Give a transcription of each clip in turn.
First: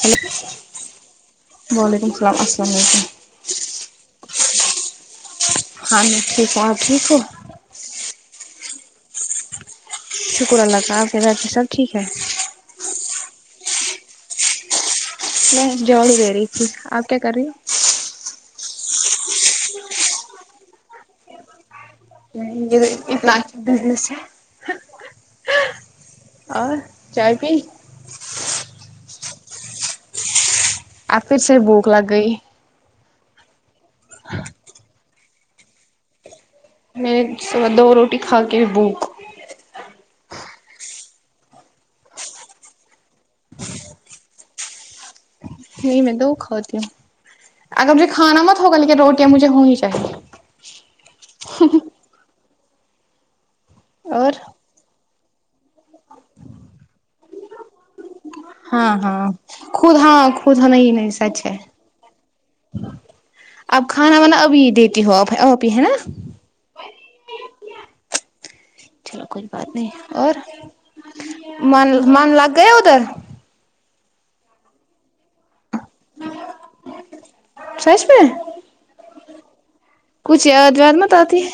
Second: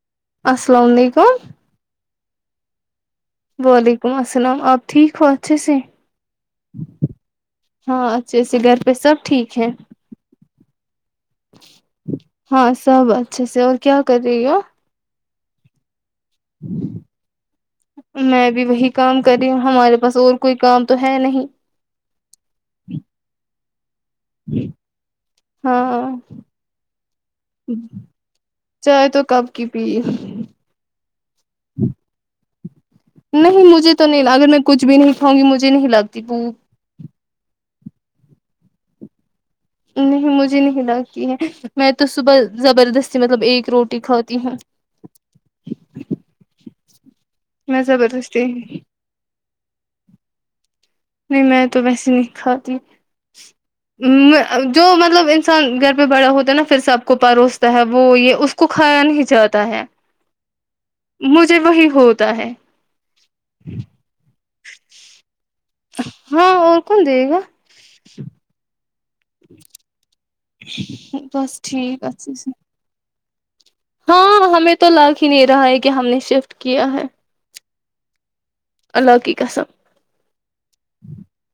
Hello السلام علیکم وعلیکم السلام السلام علیکم وعلیکم السلام آپ ٹھیک ہو اچھے سے ہاں میں ٹھیک ہوں آپ ٹھیک ہو ہاں اچھے سے گھر پہ سب ٹھیک ہے شکر اللہ تعالی آپ کے گھر پے سب ٹھیک ہے ہاں سب اچھے سے اور کیا کر رہی ہو میں جھاڑو دے رہی تھی آپ کیا کر رہی ہو میں بھی وہی کام کر رہی ہوں ہمارے پاس اور کوئی کام تو ہے نہیں ہو یہ اتنا ہی بزنس ہے ہاں اور چائے پی چائے تو کب کی پی آ پھر سے بھوک لگ گئی نہیں مجھے تو نہیں اگر میں کچھ بھی نہیں کھاؤں گی مجھے نہیں لگتی بو میں س دو روٹی کھا کے بھوک نہیں مجھے نہیں لگتی ہے میں تو صبح زبردستی مطلب ایک روٹی کھاتی ہوں نہیں میں دو کھاتی ہوں میں اگر مجھے کھانا زبردستی مت ہوگا نہیں لیکن روٹیاں مجھے ہونی چاہیے نہیں میں تو ویسے نہیں کھاتی اور میں اد جو مطلب انسان گھر پہ بڑا ہوتا ہے نا پھر سب کو پروستا ہے وہ یہ اس کو ہاں کھایا نہیں ہاں جاتا ہے خود ہاں خود ہاں نہیں نہیں سچ ہے مجھے وہی ہوتا ہے آپ کھانا وانا ابھی دیتی ہو ا ا بھی ہے نا ہاں اور کون دے گا چلو کوئی بات نہیں اور بس من ٹھیک من اچھے سے لاگ گیا ادھر ہاں ہمیں تو لاگ ہی نہیں رہا ہے کہ ہم نے شفٹ کیا ہے سچ میں الله کی قسم کچھ یاد ود مت آتی ہے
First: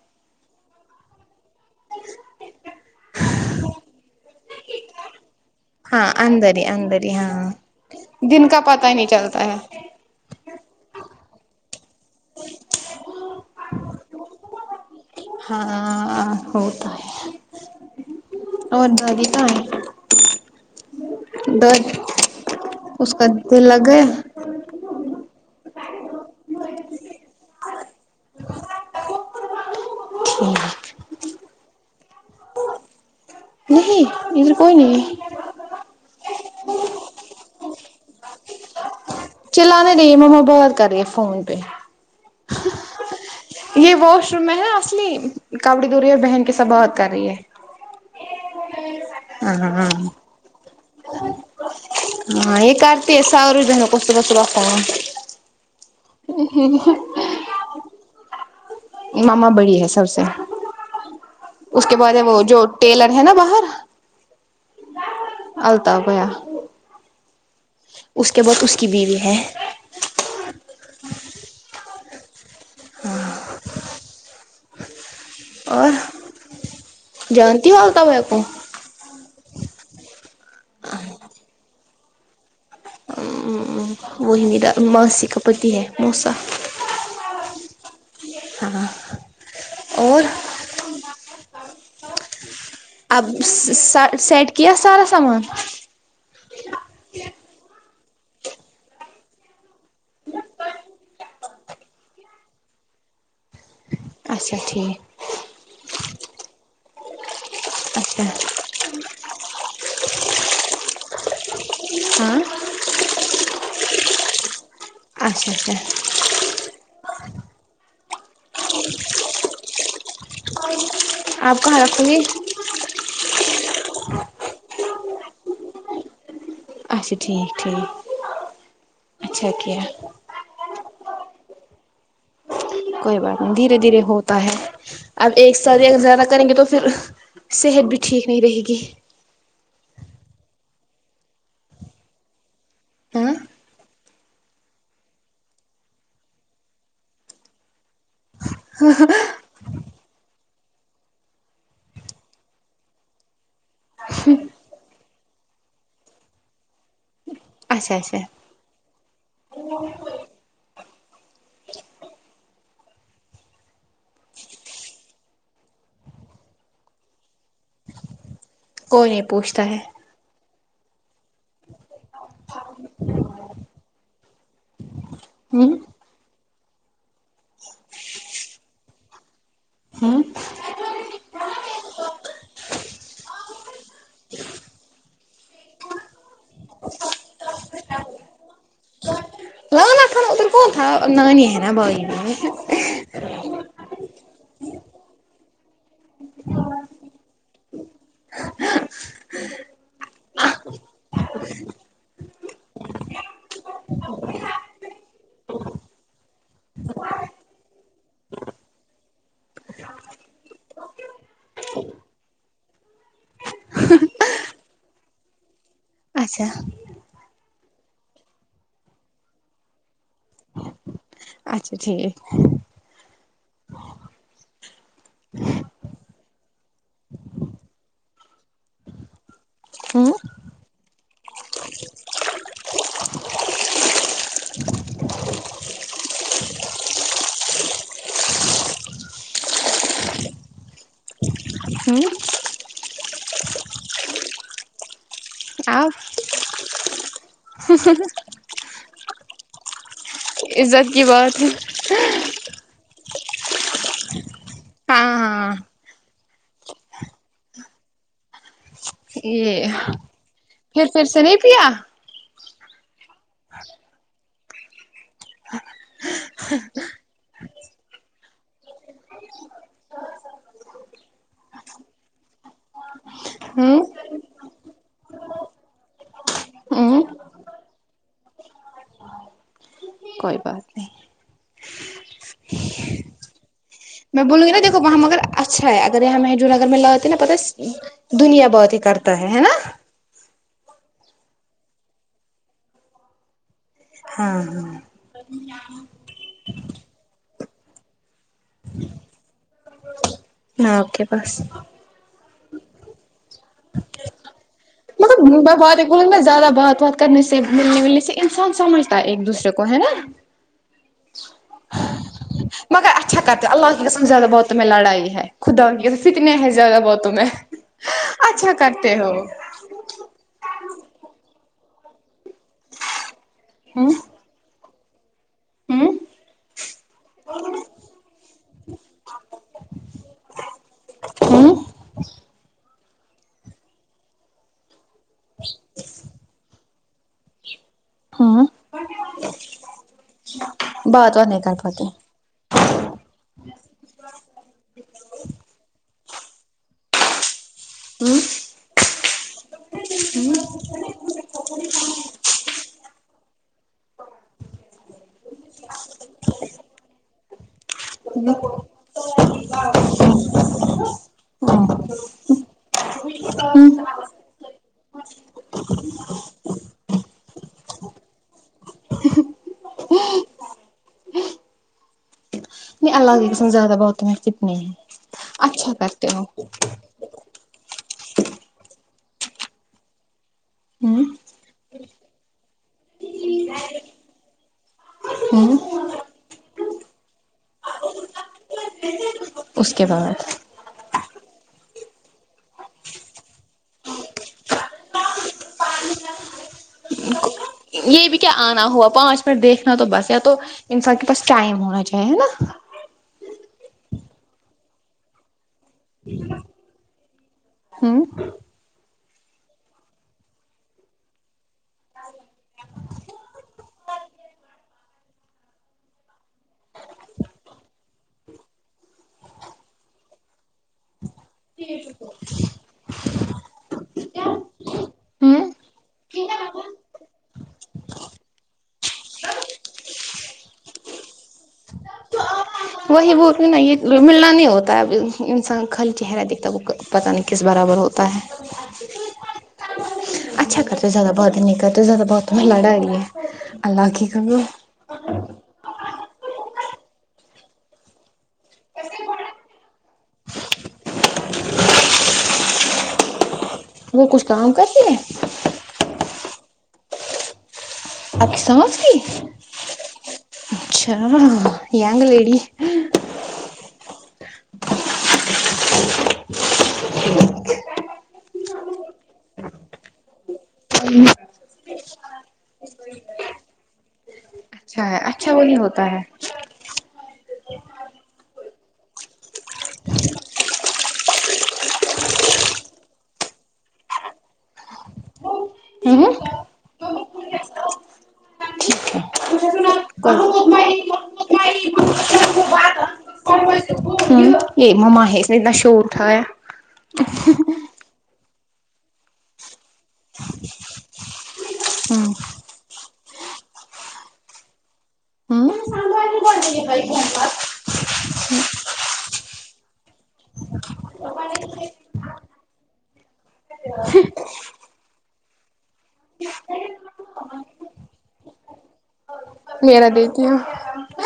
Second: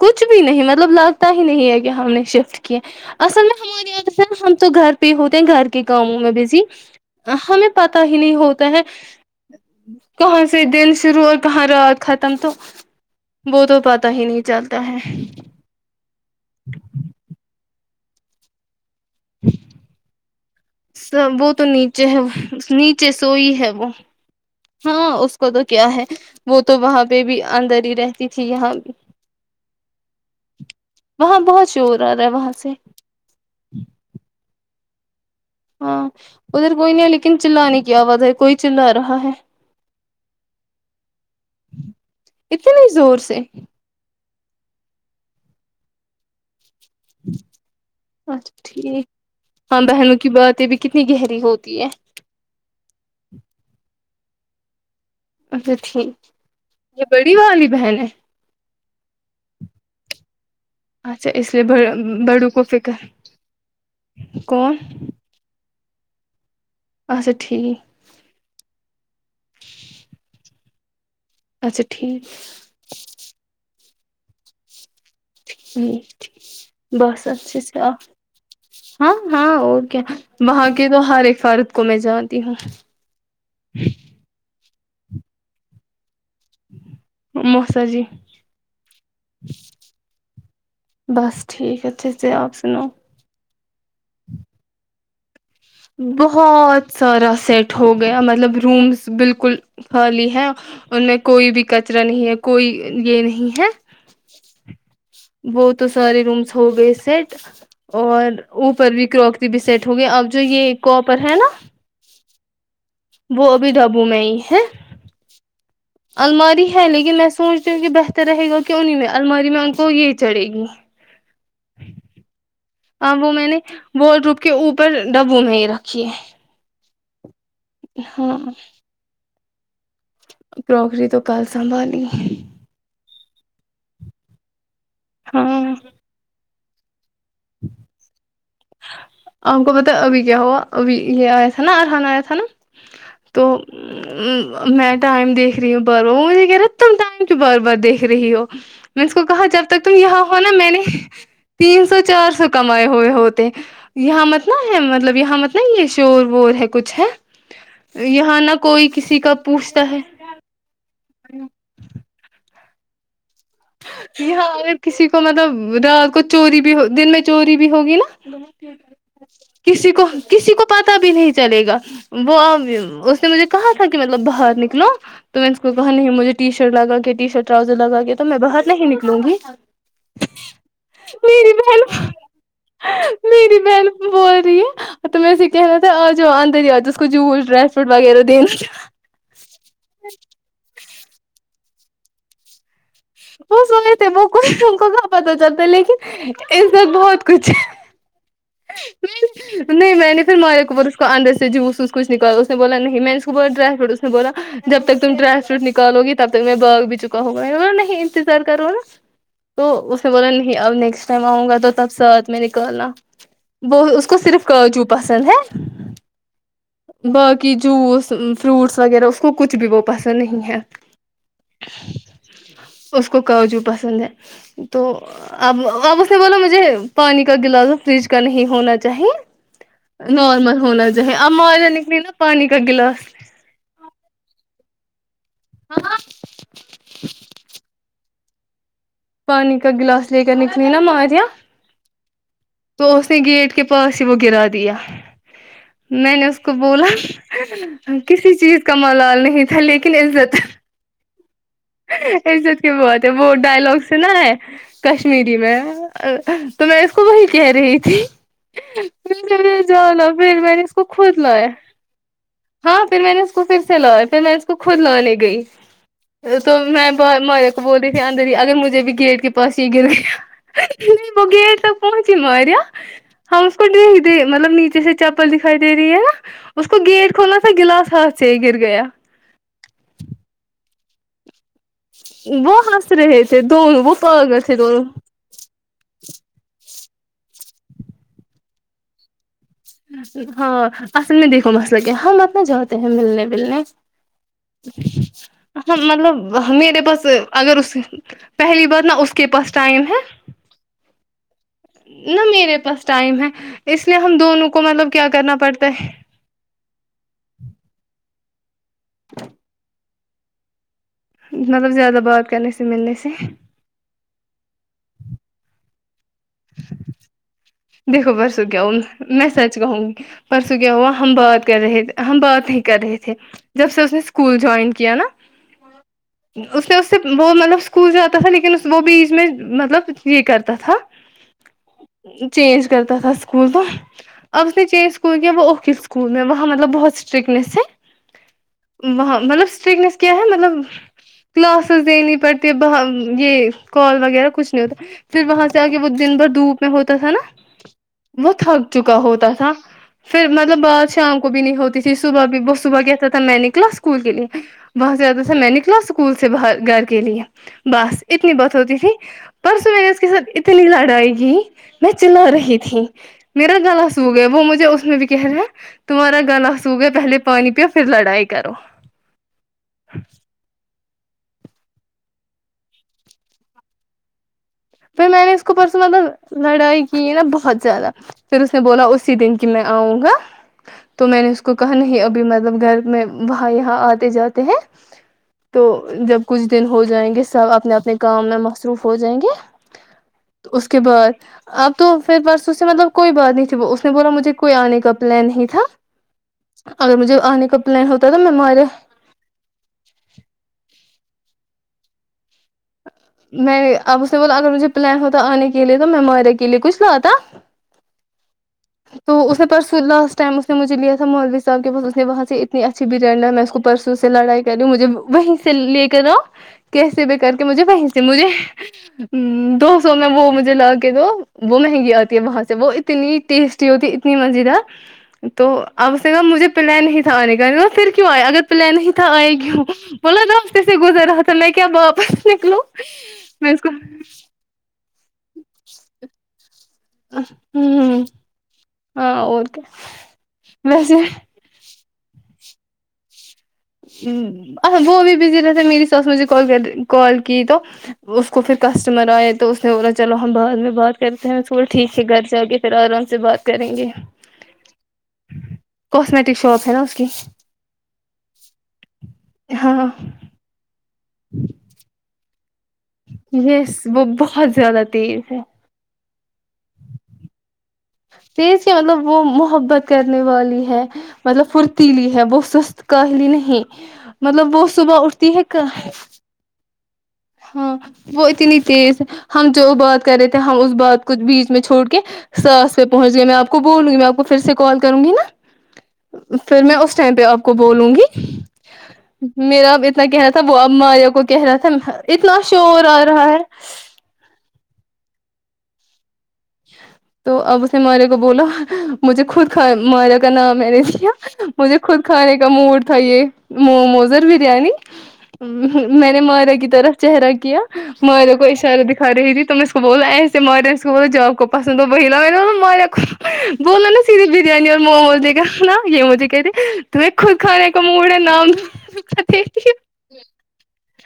کچھ بھی نہیں مطلب لگتا ہی نہیں ہے کہ ہم نے شفٹ کیے اصل میں ہماری یاد ہے نا ہم تو گھر پہ ہی ہوتے ہیں گھر کے ہاں کاموں میں اندر بزی ہی اندر ہی ہاں ہمیں پتا ہی نہیں دن کا ہوتا ہے پتا ہی نہیں چلتا ہے کہاں سے دن شروع اور کہاں رات ختم تو وہ تو پتا ہی نہیں چلتا ہے ہاں تو ہے اور دادی کہاں ہے س وہ تو داد نیچے ہے نیچے اس کا سوئی دل ہے لگ وہ گیا ہاں اس کو تو کیا ہے وہ تو وہاں پہ بھی اندر ہی رہتی تھی یہاں ٹھ [unintelligible] وہاں بہت شور آ رہا ہے وہاں سے نہیں یہ کون ہے ہاں ادھر کوئی نہیں ہے لیکن چلا نے کی آواز ہآئی کوئی چلا رہا ہے چلا نا نہیں مما بات کررہی ہے فون پی اتنے زور سے یہ واش روم میں ہے اصلی کبڑی دورہی اور بہن کے سبات اچھا ٹھیک ہاں بہنوں کی باتیں بھی کتنی گہری ہوتی ہے ہاں یہ کارتی ہے سا اورور ج ہیں کس کس رپ اچھا ٹھیک یہ بڑی والی بہن ہے ماما بڑی ہے سب سے اچھا لیے اس کے بعد ہے وہ بڑوں کو جو فکر ٹیلر ہے نا باہر کون الطاف بھائی اچھا ٹھیک اس کے بعد اس کی بیوی ہے اچھا ٹھیک ہاں اور بس اچھے جانتی ہو سے آپ الطاف بھیا کو ہاں ہاں اور کیا وہاں کے تو ہر ایک فرد کو میں جانتی ہوں ہوں وہ ہی میرا ماسی کا پتی ہے موسی موسا جی ہاں اور بس ٹھیک اچھے سے آپ سناو اب س۔ س۔ سیٹ کیا سارا سامان بہت سارا سیٹ ہو گیا مطلب رومس بالکل خالی ہے ان میں کوئی بھی کچرا نہیں ہے کوئی یہ نہیں ہے اچھا ٹھیک وہ تو سارے رومس ہو گئے سیٹ اچھا اور اوپر بھی کروکری بھی سیٹ ہو گئی اب جو یہ کاپر ہے نا ہاں وہ بھی ڈبوں میں ہی ہے اچھا اچھا الماری ہے لیکن میں سوچتی ہوں کہ بہتر رہے گا کیوں نہیں میں الماری میں ان کو یہ چڑھے گی آپ کہاں رکھو گی ہاں وہ میں نے وارڈ روب کے اوپر ڈبوں میں ہی رکھی ہے اچھا ٹھیک ٹھیک ہاں اچھا کیا کروکری تو کل سنبھالئینگے کوئی بات نہیں دھیرے دھیرے ہوتا ہے اب ایک ہاں ساتھ ہی اگر زیادہ کریں گے تو پھر صحت بھی ٹھیک نہیں رہے گی آپ کو پتا ابھی کیا ہوا ابھی یہ آیا تھا نا ارہاں آیا تھا نا ہاں تو ا وں میں ٹائم دیکھ رہی ہوں بار بار وہ مجھے کہہ رہا تم ٹائم کیوں بار بار دیکھ رہی ہو میں نہ اسکو کو کہا جب تک تم یہاں ہو نا میں نے تین سو چار سو کمائے ہوئے ہو تے یہاں مت نہ ہے مطلب یہاں مت نا یہ شور وور ہے کچھ ہے اچھا اچھا یہاں نہ کوئی کسی کا پوچھتا ہے یہاں اگر کسی کو مطلب رات کو چوری بھی دن میں چوری بھی ہوگی نا کوئی نہیں پوچھتا ہے کسی کو کسی کو پتا بھی نہیں چلے گا وہ ا اس نے مجھے کہا تھا کہ مطلب باہر نکلو تو میں نے اس کو ہوں کہا نہیں مجھے ٹی شرٹ لگا کے ٹی شرٹ ٹرؤزر لگا کے تو میں باہر نہیں نکلوں گی ہوں میری بہن میری بہن بول رہی ہے تو میں سے کہنا تھا آ جاو اندر ہی آ جاؤ اس کو جوس ڈرائی فروٹ وغیرہ دینا تھا وہ تھا نانی ہے نا بائی میں وہ سن لیتے وہ کون ان کو کہاں پتا چلتا لیکن عزت بہت کچھ ہے ہاں نہیں میں نے پھر مارے اوپر اس کو اندر سے جوس وس کچھ نکالا اس نے بولا نہیں میں نے اس کو بولا ڈرائی فروٹ اس نے بولا جب تک تم ڈرائی فروٹ نکالو گی تب تک میں بھاگ بھی چکا ہوں گا میں نے بولا نہیں انتظار کرو نا تو اس نے بولا نہیں اب نیکسٹ ٹائم آؤں گا تو تب ساتھ میں نکالنا وہ اس کو صرف کاجو پسند ہے اچھا باقی جوس فروٹس وغیرہ اس کو کچھ بھی وہ پسند نہیں ہے اچھا ٹھیک ہاں اس کو کاجو پسند ہے تو اب اب اس نے بولا مجھے پانی کا گلاس فریج کا نہیں ہونا چاہیے ہوں نارمل ہونا چاہیے اب ماریہ نکلی نا پانی کا گلاس ہاں پانی کا گلاس لے کر نکلی نا ماریا ہوں تو اس نے گیٹ کے پاس ہی وہ گرا دیا آپ میں نے اس کو بولا کسی چیز کا ملال نہیں تھا لیکن عزت عزت کی بات ہے عزت کی بہت ہے وہ ڈائلگ سنا ہے ہاں کشمیری ہاں میں تو میں اس کو وہی کہہ رہی تھی [unintelligible] یہ میں نے اسکو پھر پھر خود سے لیا نہیں ہے پیا ہاں پھر میں نے اس کو پھر سے لایا پھر میں اس کو خود لانے گئی تو میں مایا کو بول رہی تھی اندر ہی اگر مجھ جب گیٹ کے پاس یہ گرےگا نہیں وہ گیٹ تک پہنچی ماریا ہم اس کو ہوں دے ہی دے مطلب نیچے سے چپل دکھائی دے رہی ہے نا اس کو ہوں گیٹ کھولنا تھا گلاس ہاتھ سے ہی گر گیا کوئی بات نہیں وہ ہنس رہے تھے دونوں وہ میں پاگل بولوں گی تھے نا دیکھو دونوں وہاں مگر اچھا ہے اگر یہاں محج نگر میں لاتے نا پتا دنیا بات ہی کرتا ہے نا ہاں اصل میں دیکھو مسئلہ کہ ہم اپنا جاتے ہیں ملنے ولنے ہاں ہاں ہم مطلب میرے پاس اگر اس پہلی بات نا اس کے پاس ٹائم ہے نہ آپ کے پاس نہ میرے پاس ٹائم ہے اس لیے ہم دونوں کو مطلب کیا مطلب کرنا پڑتا ہے میں [unintelligible] میں زیادہ بات وات کرنے سے ملنے ولنے سے انسان سمجھتا ہے ایک دوسرے کو ہے نا مطلب زیادہ بات کرنے سے مگر ملنے سے اچھا کرتے اللہ کی قسم زیادہ باتوں میں لڑائی ہے خدا کی قسم فتنے ہیں زیادہ باتوں میں دیکھو پرسوں اچھا کیا هوں کرتے ہو میں سچ کہوں گی پرسوں کیا ہوا ہم بات کر رہے تھے ہم بات ہی کر رہے تھے جب سے اس نے اسکول جوائن کیا نا ہم اس میں اس سے وہ مطلب اسکول جاتا تھا لیکن وہ بھی اسمے میں مطلب کچھ یہ کرتا تھا ہاں چینج کرتا تھا اسکول تو اب اس نے چینج اسکول کیا وہ [unintelligible] اسکول میں وہاں مطلب بہت اسٹرکٹنیس ہے ہوں وہاں مطلب اسٹرکنیس کیا ہے مطلب بات وات نہیں کر پاتے کلاسز دینی پڑ ب یہ کال وغیرہ کچھ نہیں ہوتا پھر وہاں سے آگ وہ دن بھر دھوپ میں ہوتا تھا نا ہوں وہ تھک چکا ہوتا تھا پھر مطلب بات شام کو بھی نہیں ہوتی تھی صبح بھی وہ صبح کہتا تھا میں نکلا اسکول کے لیے وہاں زیادہ سے میں نکلا اسکول سے باہر گھر کے لیے بس اتنی بات ہوتی تھی پرسوں میں اس کے ساتھ اتنی لڑائی کی میں چلا رہی تھی میرا گلا سو گیا وہ مجھے اس میں بھی کہہ رہا ہیں تمہارا گلہ سوگیا پہلے پانی پیو پھر لڑائی کرو نہیں اللہ کی قسم زیادہ [unintelligible] کتنی ہے اچھا کرتے ہو یہ نا بہت زیادہ پھر اس نے بولا اسی دن کی میں آؤں گا ہوں تو میں نے اس کو کہا نہیں ابھی مطلب گھر میں وہاں یہاں آتے جاتے ہیں ہوں تو جب کچھ دن ہو جائیں گے سب اپنے اپنے کام میں مصروف ہو جائیں گے اس کے بعد اس کے بعد اب تو پھر پرسوں سے مطلب کوئی بات نہیں تھی اس نے بولا مجھے کوئی آنے کا پلان نہیں تھا اگر مجھے آنے کا پلان ہوتا ہے تو میں ہمارے پر دیکھنا تو بس یا تو انسان کے پاس ٹائم ہونا چاہیے ہے نا میں اب اس نے بولا اگر مجھے پلان ہوتا آنے کے لیے تو میں مائرے کے لیے کچھ لاتا ہوں تو اس نے پرسوں لاسٹ ٹائم اس نے مجھے لیا تھا مولوی صاحب کے پاس اس نے وہاں سے اتنی اچھی بریانی لائی میں اس کو پرسوں سے لڑائی کریوں مجھے وہیں سے لیکر آؤ کیسے بھی کر کے مجھے وہی سے مجھے ہوں دو سو میں وہ مجھے لا کے دو وہ مہنگی آتی ہے وہاں سے وہ اتنی ٹیسٹی ہوتی اتنی مزیدار تو ہوں اب اس گا مجھے پلین نہیں تھا آنے کا پھر کیوں آئے اگر پلین نہیں تھا آئے کیوں بولا نہ اسے گزر رہا تو میں کیا واپس نکلو وہی بات ہے نا یہ ملنا نہیں ہوتا ہے اب انسان خالی چہرہ دیکھتا وہ کا پتہ نہیں کس برابر ہوں ہوتا ہے ہاں اور کیا اچھا کرتے ویسے زیادہ بات ہی نہیں کرتے زیادہ باتوں میں لڑائی ہے اللہ کی کرو ا وہ بھی بزی رہتا میری ساس مجھے کال کر کال کی تو اس کو پھر کسٹمر آئے تو اس نے بولا چلو ہم بعد میں بات کرتے ہیںول ٹھیک ہے گھر جا کے پھر آرام سے بات کریں وہ کچھ کام کرتی ہے کوسمیٹک شاپ ہے نا اس کی اچھ سمجھتی ہاں اچھا ینگ لیڈی یس وہ بہت زیادہ تیز ہے تیز کی مطلب وہ محبت کرنے والی ہے مطلب پھرتیلی ہے وہ سست کاہلی نہیں مطلب وہ اچھا صبح اٹھ ت اچھا ہے وہی کا ہے ہوتا ہاں وہ اتنی تیز ہم جو بات کر رہے تھے ہم اس بات کو بیچ میں چھوڑ کے ساس پھر پہنچ گیا میں آپ کو بولوں گی میں آپ کو پھر سے کال کروں گی نا ہوں پھر میں اس ٹائم پہ آپ کو بولوں گی ٹھیک ہے میرا اب اتنا کہہ رہا تھا وہ اب ماریا کو کہ رہا تھا اتنا شور آ رہا ہے یہ مما ہے اس نے اتنا شور اٹھایا تو اب اس نے ماریہ کو بولا مجھے خود ک ماریہ کا نام میں نے لیا مجھے خود ہوں کھانے کا موڈ تھا یہ موموز اور بریانی میں نے مائرہ کی طرف چہرہ کیا مائرا کو اشارہ دکھا رہی تھی تو اس کو بولا ایسے مڈولس کو بولو جاؤ کوب ہوں پسند تو وہی لانا مائرہ کو بولنا نا سیدے بریانی اور موموز لے کے آنا یہ مجھے کہے رہی تمہیں خود کھانے کا موڑ ہے نام کتے میرا دیتی ہو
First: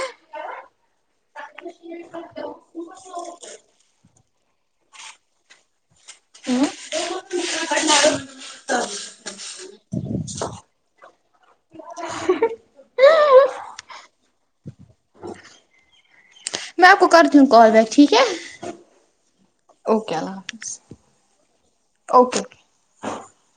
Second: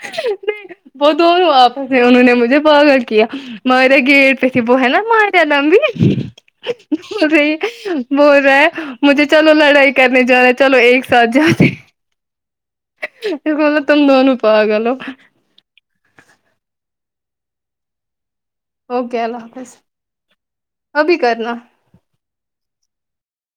دیکھ وہ دونوں آپس میں انہوں نے مجھے پاگل کیا مائرہ گیٹ پہ تھی وہ ہے نا ما کا نام بھی بول رہی بول رہا ہے مجھے چلو لڑائی کرنے جانا ہے چلو ایک ساتھ جاتے میں بولا تم دونوں پاگل ہو میں آپ کو کرتی ہوں کال بیک ٹھیک ہے اوکے اللہ حافظ اوکے اللہ حافظ ابھی کرنا اوکے